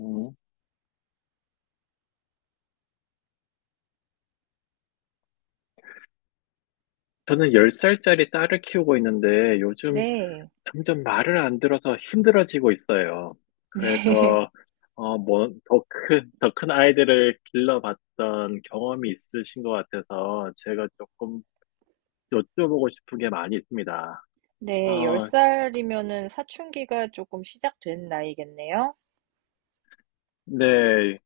음, 저는 10살짜리 딸을 키우고 있는데 요즘 네. 점점 말을 안 들어서 힘들어지고 있어요. 네. 그래서, 더 큰, 더 큰 아이들을 길러봤던 경험이 있으신 것 같아서 제가 조금 여쭤보고 싶은 게 많이 있습니다. 네. 어, 10살이면은 사춘기가 조금 시작된 나이겠네요. 네.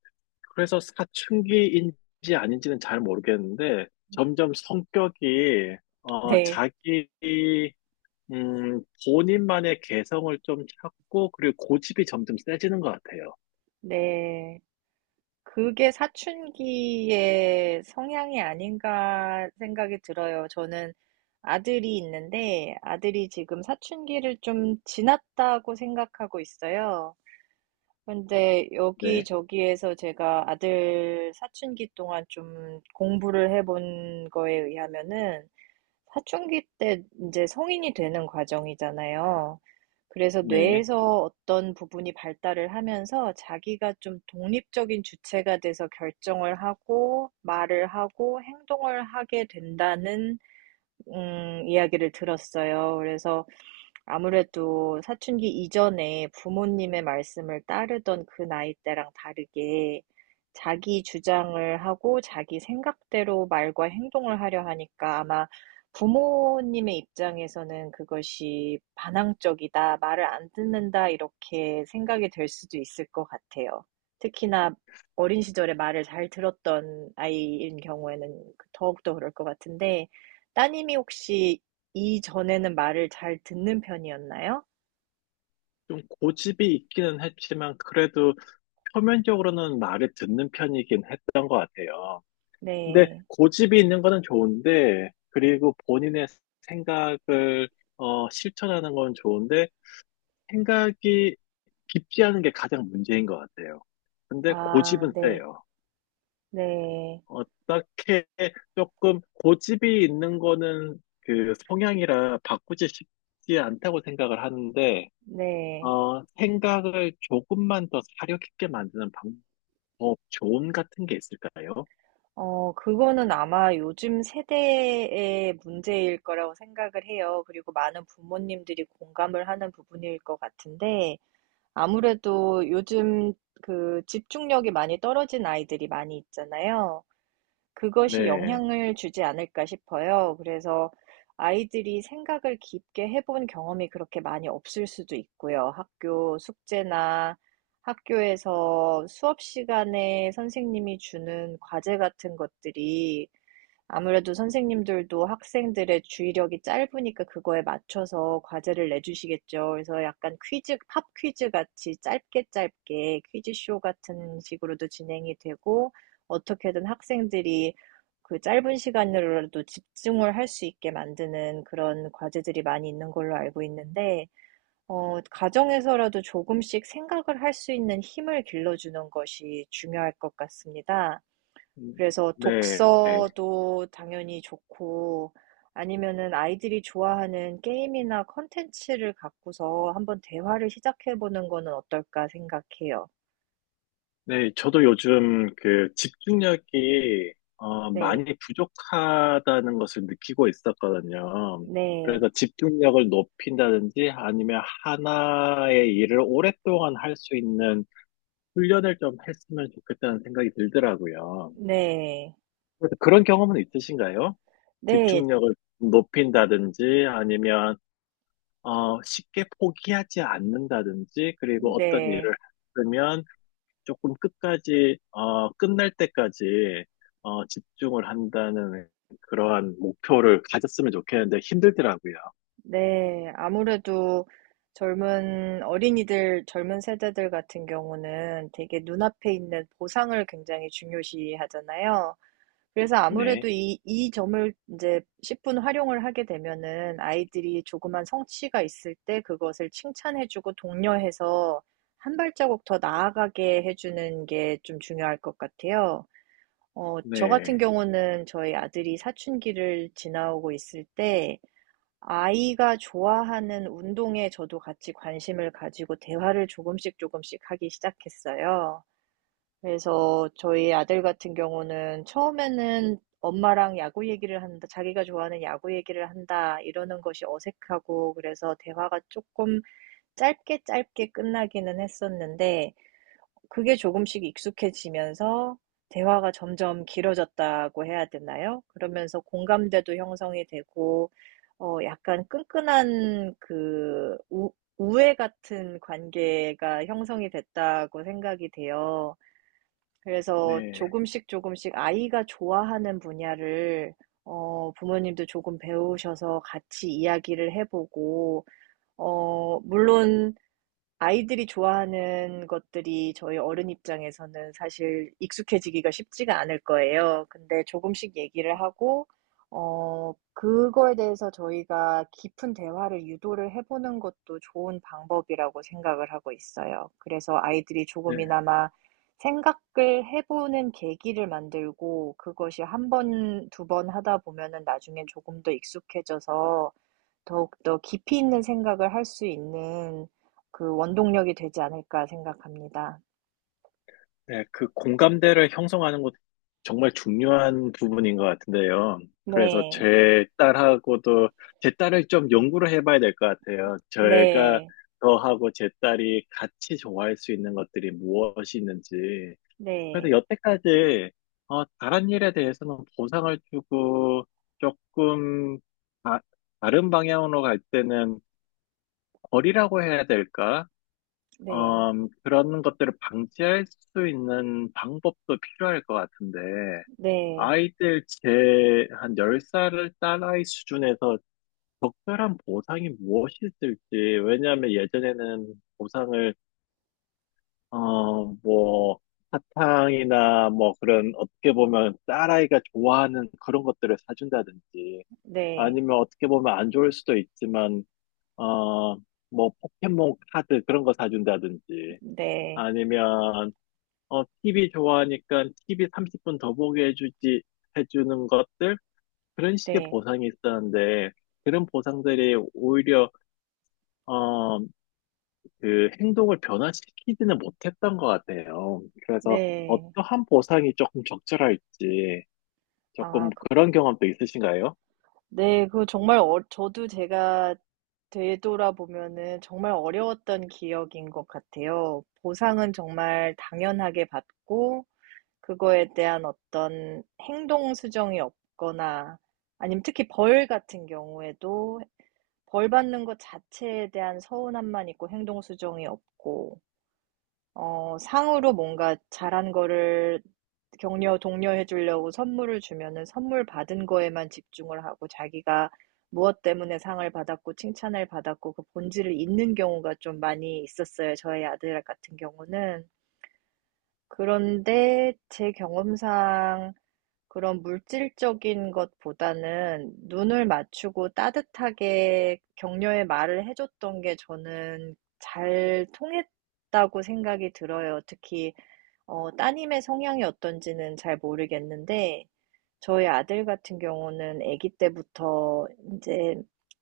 그래서 사춘기인지 아닌지는 잘 모르겠는데 점점 성격이, 네. 자기 본인만의 개성을 좀 찾고, 그리고 고집이 점점 세지는 것 같아요. 네. 그게 사춘기의 성향이 아닌가 생각이 들어요. 저는 아들이 있는데 아들이 지금 사춘기를 좀 지났다고 생각하고 있어요. 근데 네, 여기저기에서 제가 아들 사춘기 동안 좀 공부를 해본 거에 의하면은 사춘기 때 이제 성인이 되는 과정이잖아요. 그래서 네. 뇌에서 어떤 부분이 발달을 하면서 자기가 좀 독립적인 주체가 돼서 결정을 하고 말을 하고 행동을 하게 된다는 이야기를 들었어요. 그래서 아무래도 사춘기 이전에 부모님의 말씀을 따르던 그 나이 때랑 다르게 자기 주장을 하고 자기 생각대로 말과 행동을 하려 하니까 아마 부모님의 입장에서는 그것이 반항적이다, 말을 안 듣는다, 이렇게 생각이 될 수도 있을 것 같아요. 특히나 어린 시절에 말을 잘 들었던 아이인 경우에는 더욱더 그럴 것 같은데, 따님이 혹시 이전에는 말을 잘 듣는 편이었나요? 좀 고집이 있기는 했지만, 그래도 표면적으로는 말을 듣는 편이긴 했던 것 같아요. 근데 네. 고집이 있는 거는 좋은데, 그리고 본인의 생각을, 실천하는 건 좋은데, 생각이 깊지 않은 게 가장 문제인 것 같아요. 근데 아 고집은 네. 세요. 네. 어떻게 조금 고집이 있는 거는 그 성향이라 바꾸지 쉽지 않다고 생각을 하는데, 네. 생각을 조금만 더 사려 깊게 만드는 방법, 조언 같은 게 있을까요? 그거는 아마 요즘 세대의 문제일 거라고 생각을 해요. 그리고 많은 부모님들이 공감을 하는 부분일 것 같은데 아무래도 요즘 그 집중력이 많이 떨어진 아이들이 많이 있잖아요. 그것이 네. 영향을 주지 않을까 싶어요. 그래서 아이들이 생각을 깊게 해본 경험이 그렇게 많이 없을 수도 있고요. 학교 숙제나 학교에서 수업 시간에 선생님이 주는 과제 같은 것들이 아무래도 선생님들도 학생들의 주의력이 짧으니까 그거에 맞춰서 과제를 내주시겠죠. 그래서 약간 퀴즈, 팝 퀴즈 같이 짧게 짧게 퀴즈쇼 같은 식으로도 진행이 되고, 어떻게든 학생들이 그 짧은 시간으로라도 집중을 할 수 있게 만드는 그런 과제들이 많이 있는 걸로 알고 있는데, 가정에서라도 조금씩 생각을 할 수 있는 힘을 길러주는 것이 중요할 것 같습니다. 음, 그래서 네. 독서도 당연히 좋고 아니면은 아이들이 좋아하는 게임이나 컨텐츠를 갖고서 한번 대화를 시작해 보는 거는 어떨까 생각해요. 네. 저도 요즘 그 집중력이 네, 많이 부족하다는 것을 느끼고 있었거든요. 네, 그래서 집중력을 높인다든지 아니면 하나의 일을 오랫동안 할 수 있는 훈련을 좀 했으면 좋겠다는 생각이 들더라고요. 네, 그래서 그런 경험은 있으신가요? 네, 집중력을 높인다든지 아니면 쉽게 포기하지 않는다든지 그리고 어떤 일을 네, 하면 조금 끝까지 끝날 때까지 집중을 한다는 그러한 목표를 가졌으면 좋겠는데 힘들더라고요. 네. 아무래도 젊은 어린이들, 젊은 세대들 같은 경우는 되게 눈앞에 있는 보상을 굉장히 중요시 하잖아요. 그래서 네, 아무래도 이 점을 이제 십분 활용을 하게 되면은 아이들이 조그만 성취가 있을 때 그것을 칭찬해주고 독려해서 한 발자국 더 나아가게 해주는 게 좀 중요할 것 같아요. 저 같은 네, 경우는 저희 아들이 사춘기를 지나오고 있을 때 아이가 좋아하는 운동에 저도 같이 관심을 가지고 대화를 조금씩 조금씩 하기 시작했어요. 그래서 저희 아들 같은 경우는 처음에는 엄마랑 야구 얘기를 한다, 자기가 좋아하는 야구 얘기를 한다, 이러는 것이 어색하고, 그래서 대화가 조금 짧게 짧게 끝나기는 했었는데, 그게 조금씩 익숙해지면서 대화가 점점 길어졌다고 해야 되나요? 그러면서 공감대도 형성이 되고, 약간 끈끈한 그 우애 같은 관계가 형성이 됐다고 생각이 돼요. 그래서 네, 조금씩 조금씩 아이가 좋아하는 분야를 부모님도 조금 배우셔서 같이 이야기를 해보고, 물론 아이들이 좋아하는 것들이 저희 어른 입장에서는 사실 익숙해지기가 쉽지가 않을 거예요. 근데 조금씩 얘기를 하고, 그거에 대해서 저희가 깊은 대화를 유도를 해보는 것도 좋은 방법이라고 생각을 하고 있어요. 그래서 아이들이 네. 조금이나마 생각을 해보는 계기를 만들고 그것이 한 번, 두 번 하다 보면은 나중엔 조금 더 익숙해져서 더욱더 깊이 있는 생각을 할 수 있는 그 원동력이 되지 않을까 생각합니다. 네, 그 공감대를 형성하는 것도 정말 중요한 부분인 것 같은데요. 그래서 네. 제 딸하고도, 제 딸을 좀 연구를 해봐야 될 것 같아요. 제가 네. 저하고 제 딸이 같이 좋아할 수 있는 것들이 무엇이 있는지. 그래서 네. 여태까지, 다른 일에 대해서는 보상을 주고 조금 다, 다른 방향으로 갈 때는 벌이라고 해야 될까? 네. 어, 그런 것들을 방지할 수 있는 방법도 필요할 것 같은데, 네. 아이들 제 한 10살을 딸아이 수준에서 적절한 보상이 무엇이 있을지, 왜냐하면 예전에는 보상을, 어, 뭐, 사탕이나 뭐 그런 어떻게 보면 딸아이가 좋아하는 그런 것들을 사준다든지, 네. 아니면 어떻게 보면 안 좋을 수도 있지만, 어, 뭐 포켓몬 카드 그런 거 사준다든지, 네. 아니면 TV 좋아하니까 TV 30분 더 보게 해주지, 해주는 것들? 그런 식의 네. 보상이 있었는데, 그런 보상들이 오히려, 어, 그 행동을 변화시키지는 못했던 것 같아요. 그래서 네. 어떠한 보상이 조금 적절할지, 조금 아, 그, 그런 경험도 있으신가요? 네. 그 정말 저도 제가 되돌아보면은 정말 어려웠던 기억인 것 같아요. 보상은 정말 당연하게 받고, 그거에 대한 어떤 행동 수정이 없거나 아니면 특히 벌 같은 경우에도 벌 받는 것 자체에 대한 서운함만 있고 행동 수정이 없고 상으로 뭔가 잘한 거를 격려, 독려해 주려고 선물을 주면은 선물 받은 거에만 집중을 하고 자기가 무엇 때문에 상을 받았고 칭찬을 받았고 그 본질을 잊는 경우가 좀 많이 있었어요. 저희 아들 같은 경우는. 그런데 제 경험상 그런 물질적인 것보다는 눈을 맞추고 따뜻하게 격려의 말을 해줬던 게 저는 잘 통했다고 생각이 들어요. 특히 따님의 성향이 어떤지는 잘 모르겠는데, 저희 아들 같은 경우는 아기 때부터 이제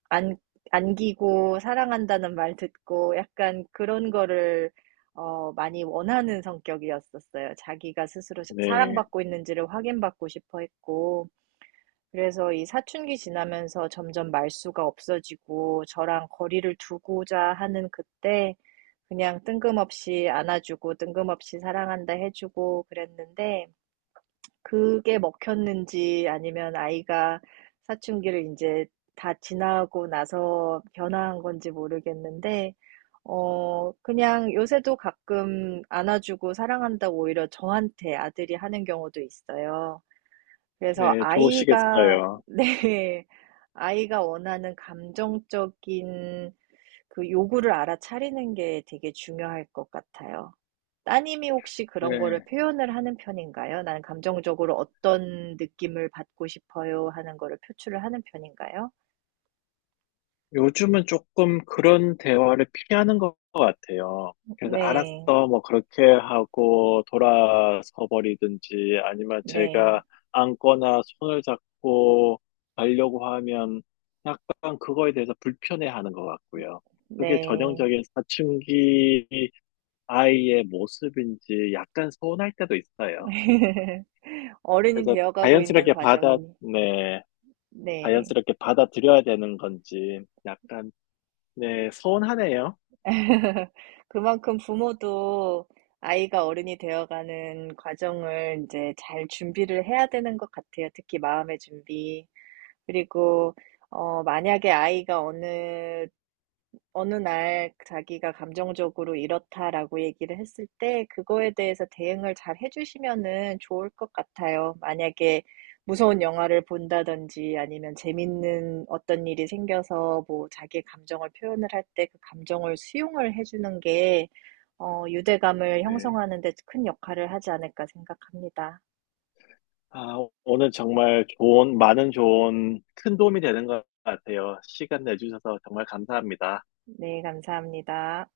안, 안기고 사랑한다는 말 듣고 약간 그런 거를 많이 원하는 성격이었었어요. 자기가 스스로 네, 사랑받고 있는지를 확인받고 싶어 했고, 그래서 이 사춘기 지나면서 점점 말수가 없어지고 저랑 거리를 두고자 하는 그때 그냥 뜬금없이 안아주고 뜬금없이 사랑한다 해주고 그랬는데 그게 먹혔는지 아니면 아이가 사춘기를 이제 다 지나고 나서 변화한 건지 모르겠는데 그냥 요새도 가끔 안아주고 사랑한다고 오히려 저한테 아들이 하는 경우도 있어요. 그래서 네, 아이가, 좋으시겠어요. 네, 아이가 원하는 감정적인 그 요구를 알아차리는 게 되게 중요할 것 같아요. 따님이 혹시 그런 거를 네. 표현을 하는 편인가요? 나는 감정적으로 어떤 느낌을 받고 싶어요 하는 거를 표출을 하는 편인가요? 요즘은 조금 그런 대화를 피하는 것 같아요. 그래서 네, 알았어, 뭐 그렇게 하고 돌아서 버리든지 아니면 제가 네, 안거나 손을 잡고 가려고 하면 약간 그거에 대해서 불편해하는 것 같고요. 그게 네. 전형적인 사춘기 아이의 모습인지 약간 서운할 때도 있어요. 어른이 그래서 되어가고 있는 자연스럽게 받아, 과정이니. 네, 네. 자연스럽게 받아들여야 되는 건지 약간, 네, 서운하네요. 그만큼 부모도 아이가 어른이 되어가는 과정을 이제 잘 준비를 해야 되는 것 같아요. 특히 마음의 준비. 그리고, 만약에 아이가 어느 날 자기가 감정적으로 이렇다라고 얘기를 했을 때 그거에 대해서 대응을 잘 해주시면은 좋을 것 같아요. 만약에 무서운 영화를 본다든지 아니면 재밌는 어떤 일이 생겨서 뭐 자기의 감정을 표현을 할 때 그 감정을 수용을 해주는 게 유대감을 네. 형성하는 데 큰 역할을 하지 않을까 생각합니다. 아, 오늘 정말 좋은, 많은 좋은 큰 도움이 되는 것 같아요. 시간 내주셔서 정말 감사합니다. 네, 감사합니다.